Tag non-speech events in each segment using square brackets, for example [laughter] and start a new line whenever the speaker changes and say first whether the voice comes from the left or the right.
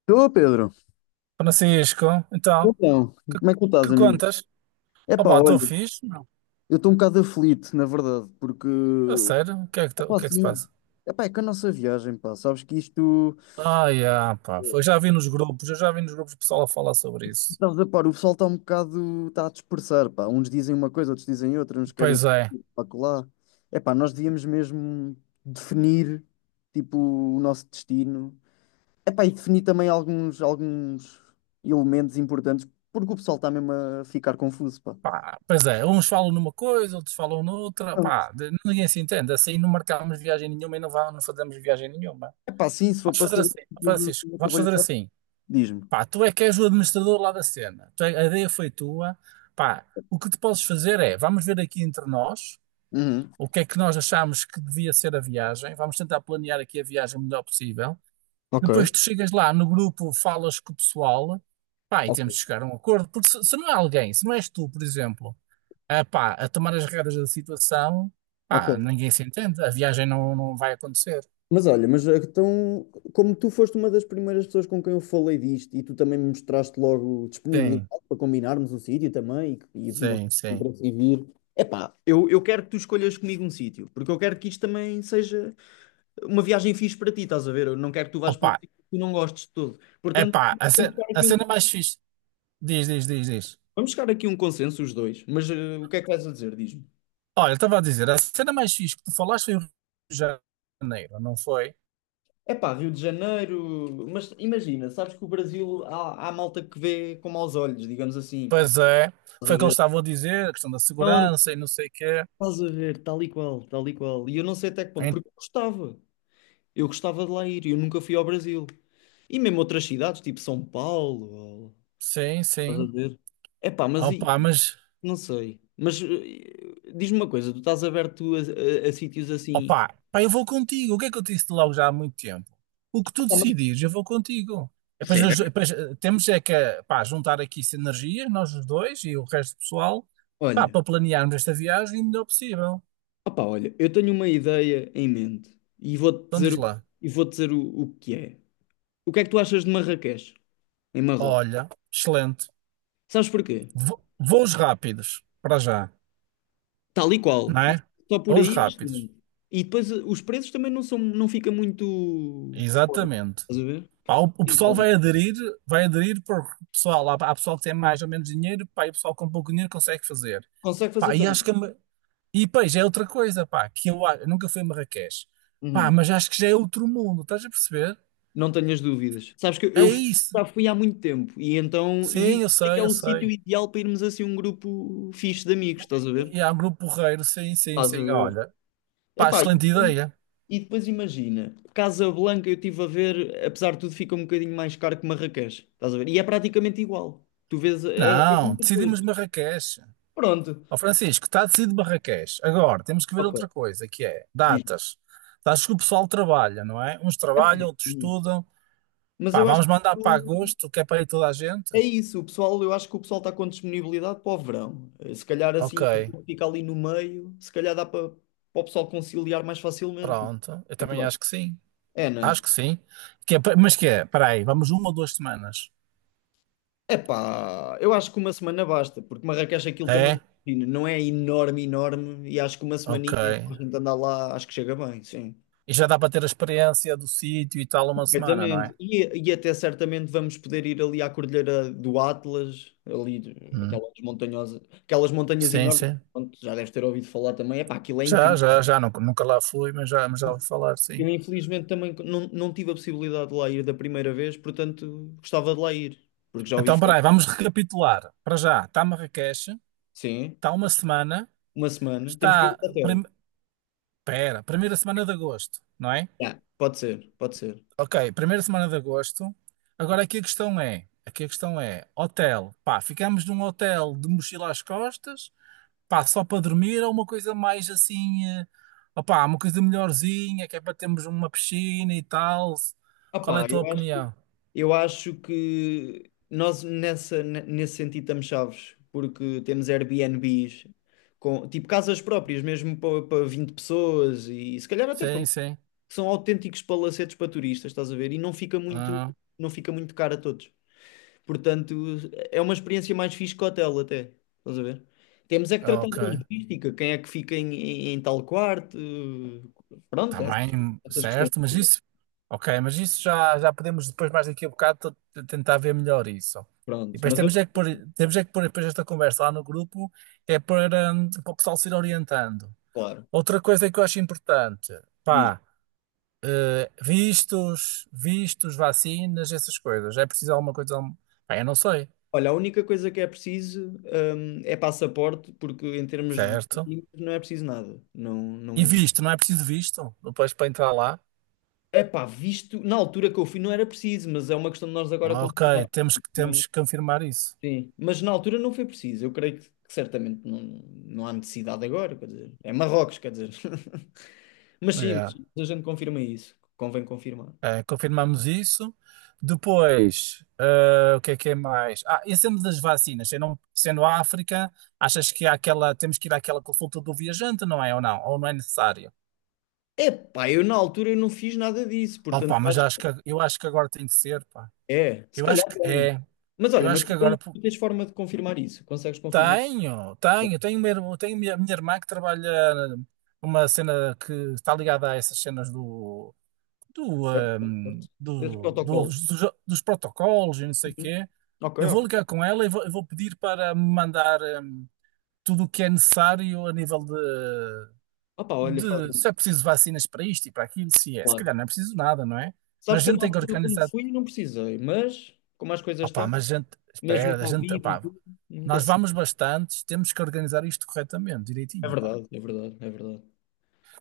left: Estou, Pedro.
right: Francisco, então,
left: Então,
right: que,
left: como é que tu estás,
right: que
left: amigo?
right: contas?
left: Epá,
right: Opa,
left: olha,
right: estou fixe, não.
left: eu estou um bocado aflito, na verdade, porque...
right: A sério? O
left: Epá,
right: que é que se
left: assim,
right: passa?
left: epá, é que a nossa viagem, pá, sabes que isto...
right: Ah, yeah, pá, eu já vi nos grupos o pessoal a falar sobre isso.
left: Estás a par, o pessoal está um bocado... Está a dispersar, pá. Uns dizem uma coisa, outros dizem outra, uns querem
right: Pois é,
left: ir para lá. Epá, nós devíamos mesmo definir, tipo, o nosso destino. Epá, e definir também alguns elementos importantes, porque o pessoal está mesmo a ficar confuso, pá.
right: pá, pois é, uns falam numa coisa, outros falam noutra, pá, ninguém se entende, assim não marcámos viagem nenhuma e não, vá, não fazemos viagem nenhuma.
left: É pá, sim, se for
right: Vamos
left: para
right: fazer
left: ser
right: assim,
left: tudo
right: Francisco,
left: a
right: vamos fazer
left: trabalhar,
right: assim,
left: diz-me.
right: pá, tu é que és o administrador lá da cena, a ideia foi tua, pá, o que tu podes fazer é, vamos ver aqui entre nós,
left: Uhum.
right: o que é que nós achamos que devia ser a viagem, vamos tentar planear aqui a viagem o melhor possível. Depois tu
left: Ok,
right: chegas lá no grupo, falas com o pessoal, pá, e
left: ok,
right: temos de chegar a um acordo, porque se não é alguém, se não és tu, por exemplo, a, pá, a tomar as regras da situação,
left: ok.
right: pá, ninguém se entende, a viagem não vai acontecer.
left: Mas olha, mas então, como tu foste uma das primeiras pessoas com quem eu falei disto e tu também me mostraste logo disponibilidade
right: Sim,
left: para combinarmos o sítio também e demonstraste
right: sim, sim.
left: interesse em vir. Epá, eu quero que tu escolhas comigo um sítio, porque eu quero que isto também seja uma viagem fixe para ti, estás a ver? Eu não quero que tu vás para um
right: Opa,
left: sítio que tu não gostes de todo.
right: é
left: Portanto,
right: pá,
left: vamos chegar
right: a
left: aqui a um,
right: cena mais fixe, diz, diz, diz, diz.
left: vamos chegar aqui a um consenso os dois, mas o que é que vais a dizer? Diz-me.
right: Olha, estava a dizer, a cena mais fixe que tu falaste foi o Rio de Janeiro, não foi?
left: É pá, Rio de Janeiro, mas imagina, sabes que o Brasil há, há malta que vê com maus olhos, digamos assim, pá.
right: Pois é,
left: Estás a
right: foi o que eles
left: ver?
right: estavam a dizer, a questão da
left: Pronto,
right: segurança e não sei o quê.
left: estás a ver, tal e qual, tal e qual. E eu não sei até que ponto,
right: Em-
left: porque eu gostava de lá ir, eu nunca fui ao Brasil. E mesmo outras cidades, tipo São Paulo, ou-
right: Sim,
left: estás a
right: sim.
left: ver? É pá, mas
right: Opa, mas,
left: não sei. Mas diz-me uma coisa, tu estás aberto a, a sítios assim.
right: opa, pá, eu vou contigo. O que é que eu te disse logo já há muito tempo? O que tu
left: Ah, mas-
right: decidires, eu vou contigo. E depois,
left: Certo.
right: temos é que pá, juntar aqui sinergias, nós os dois e o resto do pessoal, pá,
left: Olha.
right: para planearmos esta viagem o melhor possível.
left: Opa, olha, eu tenho uma ideia em mente e vou-te
right: Então
left: dizer,
right: diz
left: o-
right: lá,
left: e vou dizer o que é. O que é que tu achas de Marrakech, em Marrocos?
right: olha, excelente.
left: Sabes porquê?
right: Voos rápidos, para já,
left: Tal e
right: não
left: qual. E
right: é?
left: só por
right: Voos
left: aí é
right: rápidos,
left: excelente. E depois os preços também não são, não fica muito fora.
right: exatamente.
left: Estás a ver?
right: Pá, o
left: Em
right: pessoal
left: conta.
right: vai aderir porque o pessoal, há pessoal que tem mais ou menos dinheiro, pá, e o pessoal com pouco dinheiro consegue fazer.
left: Consegue
right: Pá,
left: fazer
right: e acho
left: também.
right: e pois é outra coisa, pá, eu nunca fui a Marrakech. Pá,
left: Uhum.
right: mas acho que já é outro mundo, estás a perceber?
left: Não tenhas dúvidas. Sabes que
right: É
left: eu fui-
right: isso.
left: Já fui há muito tempo e então e
right: Sim, eu
left: é que é
right: sei, eu
left: o sítio
right: sei.
left: ideal para irmos assim um grupo fixe de amigos, estás a ver?
right: E há um grupo porreiro, sim, sim,
left: Estás a
right: sim.
left: ver.
right: Olha, pá,
left: Epá,
right: excelente
left: e
right: ideia.
left: E depois imagina, Casablanca eu estive a ver, apesar de tudo, fica um bocadinho mais caro que Marrakech. Estás a ver? E é praticamente igual. Tu vês é, é as
right: Não,
left: mesmas
right: decidimos
left: coisas.
right: Marrakech.
left: Pronto.
right: Ó Francisco, está decidido Barraqués. Agora, temos que ver outra
left: Ok.
right: coisa, que é
left: Diz.
right: datas. Datas que o pessoal trabalha, não é? Uns
left: É
right: trabalham, outros
left: sim.
right: estudam.
left: Mas
right: Pá,
left: eu acho
right: vamos
left: que
right: mandar para agosto, que é para ir toda a gente?
left: é isso. O pessoal, eu acho que o pessoal está com disponibilidade para o verão. Se calhar
right: Ok,
left: assim, aquilo que fica ali no meio, se calhar dá para, o pessoal conciliar mais facilmente. O que
right: pronto. Eu
left: é que tu
right: também
left: achas?
right: acho que sim.
left: É, né?
right: Acho que sim. Que é pa- mas que é? Espera aí, vamos uma ou duas semanas?
left: Epá, eu acho que uma semana basta, porque Marrakech aquilo também
right: É?
left: imagina, não é enorme, enorme, e acho que uma
right: Ok.
left: semaninha para a gente andar lá, acho que chega bem, sim.
right: E já dá para ter a experiência do sítio e tal uma semana, não
left: Perfeitamente.
right: é?
left: E até certamente vamos poder ir ali à Cordilheira do Atlas, ali,
right: Hum.
left: aquelas montanhosas, aquelas montanhas
right: Sim,
left: enormes,
right: sim.
left: pronto, já deves ter ouvido falar também, epá, aquilo é
right: Já,
left: incrível.
right: já, já. Nunca, nunca lá fui, mas já vou falar, sim.
left: Eu infelizmente também não tive a possibilidade de lá ir da primeira vez, portanto gostava de lá ir, porque já ouvi
right: Então,
left: falar.
right: peraí, vamos recapitular. Para já, está Marrakech,
left: Sim,
right: está uma semana,
left: uma semana, temos que ver
right: está.
left: o hotel.
right: Pera, primeira semana de agosto, não é?
left: Yeah, pode ser, pode ser.
right: Ok, primeira semana de agosto. Agora
left: Ok.
right: aqui a questão é: aqui a questão é, hotel, pá, ficamos num hotel de mochila às costas, pá, só para dormir ou uma coisa mais assim, eh, opá, uma coisa melhorzinha, que é para termos uma piscina e tal. Qual é
left: Opá,
right: a
left: Ok,
right: tua
left: eu acho,
right: opinião?
left: eu acho que nós nessa, nesse sentido estamos chaves, porque temos Airbnbs, com, tipo casas próprias, mesmo para 20 pessoas e se calhar até para
right: Sim,
left: mais,
right: sim.
left: que são autênticos palacetes para turistas, estás a ver? E
right: Ah,
left: não fica muito caro a todos. Portanto, é uma experiência mais fixe que hotel até, estás a ver? Temos é que tratar da
right: ok.
left: logística, quem é que fica em, em tal quarto, pronto,
right: Está
left: essas,
right: bem,
left: essas questões.
right: certo, mas isso, ok, mas isso já, já podemos depois mais daqui a bocado tentar ver melhor isso. E
left: Pronto,
right: depois
left: mas eu,
right: temos é que pôr depois esta conversa lá no grupo, que é para, para o pessoal se ir orientando.
left: claro,
right: Outra coisa que eu acho importante,
left: diz,
right: pá, eh, vistos, vacinas, essas coisas. É preciso alguma coisa, pá, eu não sei,
left: olha, a única coisa que é preciso, é passaporte, porque em termos de
right: certo?
left: documentos não é preciso nada. Não,
right: E
left: não...
right: visto, não é preciso visto? Depois para entrar lá?
left: Epá, visto, na altura que eu fui não era preciso, mas é uma questão de nós agora
right: Ok,
left: confirmar também.
right: temos que confirmar isso.
left: Sim, mas na altura não foi preciso. Eu creio que, certamente não, não há necessidade agora, quer dizer, é Marrocos, quer dizer. [laughs] Mas sim, mas
right: Yeah.
left: a gente confirma isso, convém confirmar.
right: Confirmamos isso. Depois, o que é mais? Ah, e sendo das vacinas, sendo a África, achas que há aquela, temos que ir àquela consulta do viajante, não é? Ou não? Ou não é necessário?
left: Epá, eu na altura eu não fiz nada disso, portanto
right: Opa, mas acho que, eu acho que agora tem que ser, pá.
left: É, se
right: Eu
left: calhar
right: acho que
left: tem.
right: é.
left: Mas
right: Eu
left: olha, mas
right: acho que
left: tu
right: agora
left: tens,
right: po-
left: tu tens forma de confirmar isso. Consegues confirmar? Não,
right: tenho, tenho a minha irmã que trabalha numa cena que está ligada a essas cenas
left: certo, certo. Esse protocolo.
right: dos, dos protocolos e não sei o
left: Uhum.
right: quê.
left: Ok,
right: Eu vou
left: ok.
right: ligar com ela e vou, eu vou pedir para me mandar tudo o que é necessário a nível
left: Opa, olha, faz
right: de se
left: isso.
right: é preciso vacinas para isto e para aquilo, se é. Se
left: Claro.
right: calhar não é preciso nada, não é?
left: Sabes
right: Mas
left: que
right: a
left: eu
right: gente
left: na
right: tem que
left: altura, quando
right: organizar.
left: fui, não precisei, mas como as coisas
right: Opá,
left: estão,
right: mas a gente,
left: mesmo
right: espera, a
left: com
right: gente,
left: Covid e
right: opá,
left: tudo, nunca
right: nós
left: se.
right: vamos bastantes, temos que organizar isto corretamente,
left: É
right: direitinho, pá.
left: verdade, é verdade, é verdade.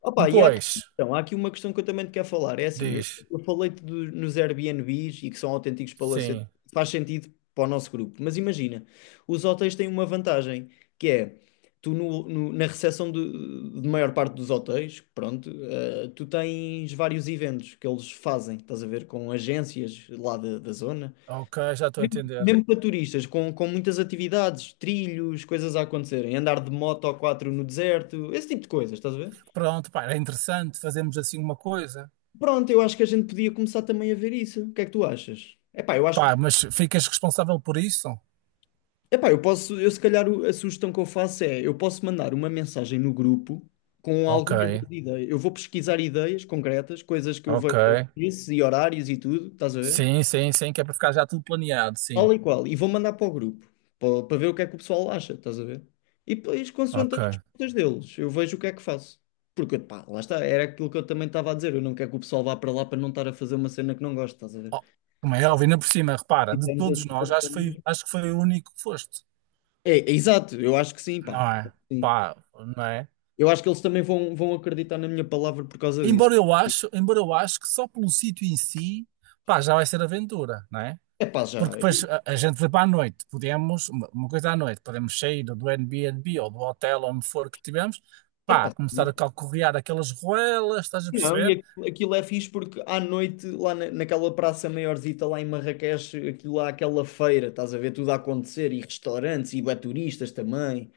left: Opa, e há aqui,
right: Depois,
left: então, há aqui uma questão que eu também te quero falar. É assim, eu,
right: diz,
left: eu falei-te nos Airbnbs e que são autênticos palacetes,
right: sim,
left: faz sentido para o nosso grupo. Mas imagina, os hotéis têm uma vantagem, que é, tu na recepção de, maior parte dos hotéis, pronto, tu tens vários eventos que eles fazem, estás a ver, com agências lá da, da zona.
right: ok, já estou a
left: Mesmo
right: entender.
left: mesmo para turistas, com muitas atividades, trilhos, coisas a acontecerem, andar de moto ou quatro no deserto, esse tipo de coisas, estás a ver?
right: Pronto, pá, era interessante fazermos assim uma coisa.
left: Pronto, eu acho que a gente podia começar também a ver isso. O que é que tu achas? Epá, eu acho
right: Pá,
left: que.
right: mas ficas responsável por isso?
left: Epá, eu posso. Eu se calhar a sugestão que eu faço é: eu posso mandar uma mensagem no grupo com
right: Ok,
left: algumas das ideias. Eu vou pesquisar ideias concretas, coisas que eu vejo
right: ok.
left: isso e horários e tudo, estás a ver?
right: Sim, sim, sim, que é para ficar já tudo planeado, sim.
left: Tal e qual. E vou mandar para o grupo, para ver o que é que o pessoal acha, estás a ver? E depois, consoante as
right: Ok.
left: respostas deles, eu vejo o que é que faço. Porque, pá, lá está, era aquilo que eu também estava a dizer. Eu não quero que o pessoal vá para lá para não estar a fazer uma cena que não gosto, estás a ver?
right: Oh, como é óbvio, ainda por cima, repara, de
left: Tivemos
right: todos
left: assim
right: nós,
left: todos como.
right: acho que foi o único que foste.
left: É exato, eu acho que sim,
right: Não
left: pá.
right: é?
left: Sim.
right: Pá, não é?
left: Eu acho que eles também vão, acreditar na minha palavra por causa disso.
right: Embora eu acho que só pelo sítio em si, pá, já vai ser aventura, não é?
left: É pá, já.
right: Porque depois a gente vai para a noite, podemos, uma coisa à noite, podemos sair do Airbnb ou do hotel onde for que tivemos,
left: É
right: pá,
left: pá,
right: começar a
left: sim.
right: calcorrear aquelas ruelas, estás a
left: Não, e
right: perceber?
left: aquilo, aquilo é fixe porque à noite, lá naquela praça maiorzita, lá em Marrakech, aquilo há aquela feira, estás a ver tudo a acontecer, e restaurantes, e bué turistas também.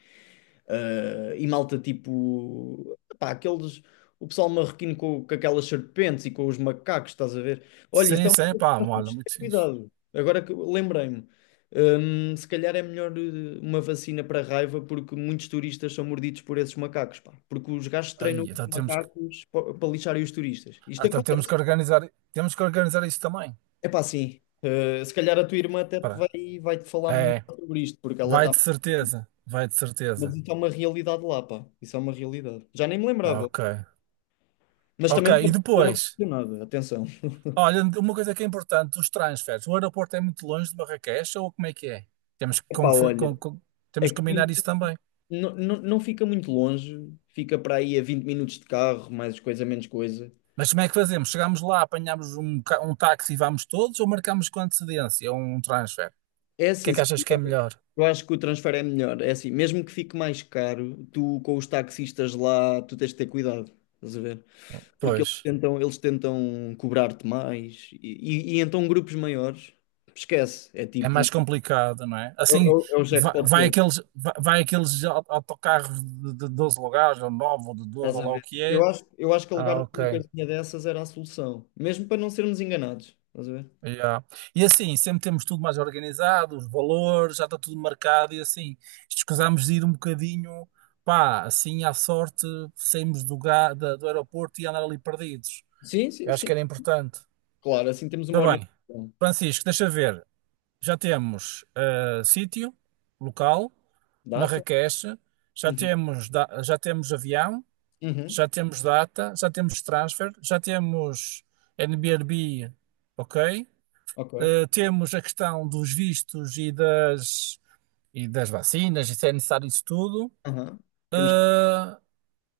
left: Ah, e malta tipo, pá, aqueles, o pessoal marroquino com aquelas serpentes e com os macacos, estás a ver? Olha, isso
right: Sim,
left: é uma
right: sim,
left: coisa que
right: pá,
left: nós temos
right: olha,
left: de ter
right: muito fixe.
left: cuidado. Agora que lembrei-me, se calhar é melhor uma vacina para a raiva, porque muitos turistas são mordidos por esses macacos, pá. Porque os gajos treinam
right: Aí,
left: os macacos para lixarem os turistas. Isto
right: então
left: acontece.
right: temos que organizar isso também.
left: É pá, sim. Se calhar a tua irmã até te
right: Espera.
left: vai-te falar melhor
right: É,
left: sobre isto, porque ela
right: vai
left: está.
right: de certeza, vai de
left: Mas
right: certeza.
left: isso é uma realidade lá, pá. Isso é uma realidade. Já nem me lembrava.
right: Ok.
left: Mas
right: Ok,
left: também
right: e
left: não me
right: depois?
left: impressiona nada, atenção.
right: Olha, uma coisa que é importante, os transfers. O aeroporto é muito longe de Marrakech ou como é que é? Temos que,
left: Pa,
right: confi-
left: olha,
right: com- com-
left: é
right: temos que combinar
left: que
right: isso também.
left: não fica muito longe, fica para aí a 20 minutos de carro, mais coisa menos coisa.
right: Mas como é que fazemos? Chegamos lá, apanhamos um táxi e vamos todos ou marcamos com antecedência um transfer? O
left: É
right: que
left: assim,
right: é que achas que é melhor?
left: eu acho que o transfer é melhor, é assim, mesmo que fique mais caro, tu com os táxis estás lá, tu tens de ter cuidado, resolver, porque eles
right: Pois.
left: tentam eles tentam cobrar-te mais, e e então grupos maiores esquece, é
right: É
left: tipo,
right: mais complicado, não é?
left: é é
right: Assim,
left: o é o Jackpot.
right: vai autocarros de 12 lugares, ou 9, ou de 12,
left: Estás
right: ou
left: a
right: lá o
left: ver?
right: que
left: Eu
right: é.
left: acho, eu acho que
right: Ah,
left: alugarmos uma
right: ok.
left: coisinha dessas era a solução, mesmo para não sermos enganados. Estás a ver?
right: Yeah. E assim, sempre temos tudo mais organizado, os valores, já está tudo marcado e assim, escusamos de ir um bocadinho, pá, assim à sorte, saímos do aeroporto e andar ali perdidos.
left: Sim, sim,
right: Eu acho que
left: sim.
right: era importante.
left: Claro, assim temos uma
right: Ora bem,
left: orientação.
right: Francisco, deixa ver. Já temos eh, sítio, local,
left: Data?
right: Marrakech,
left: Uhum.
right: já temos avião,
left: Uhum.
right: já temos data, já temos transfer, já temos Airbnb, ok?
left: Ok.
right: Eh, temos a questão dos vistos e das vacinas, e se é necessário isso tudo.
left: Aham. Temos que...
right: Eh,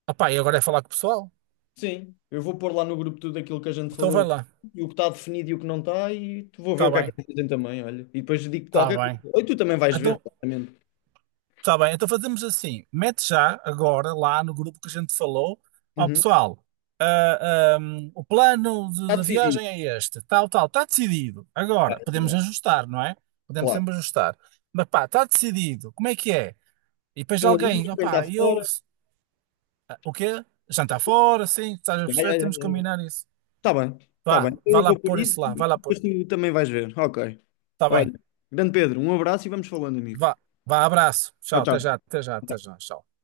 right: opá, e agora é falar com o pessoal?
left: Sim, eu vou pôr lá no grupo tudo aquilo que a gente
right: Então vai
left: falou
right: lá,
left: e o que está definido e o que não está e tu vou ver
right: está
left: o que é que
right: bem,
left: eles dizem também, olha. E depois digo
right: está
left: qualquer coisa.
right: bem.
left: Ou tu também vais ver,
right: Então,
left: claramente.
right: está bem, então fazemos assim: mete já agora lá no grupo que a gente falou. Ó
left: Uhum.
right: pessoal, ah, o plano
left: Está
right: da
left: decidido.
right: viagem é este, tal, tal, está decidido.
left: Ah,
right: Agora,
left: yeah,
right: podemos
left: yeah.
right: ajustar, não é? Podemos
left: Claro.
right: sempre ajustar. Mas pá, está decidido, como é que é? E depois
left: Quem ali,
right: alguém,
left: quem está
right: opá, eu.
left: fora.
right: Ah, o quê? Jantar fora, sim, estás a
left: Yeah, yeah,
right: perceber?
left: yeah,
right: Temos que
left: yeah.
right: combinar isso.
left: Está bem, está bem.
right: Vá,
left: Então
right: vá
left: Eu
right: lá
left: vou por
right: pôr
left: isso
right: isso lá,
left: e
right: vá lá
left: depois
right: pôr.
left: tu também vais ver. Ok.
right: Está bem,
left: Olha, grande Pedro, um abraço e vamos falando, amigo.
right: vá, vá, abraço.
left: Tchau,
right: Tchau, até já,
left: tchau.
right: até já, até já, tchau.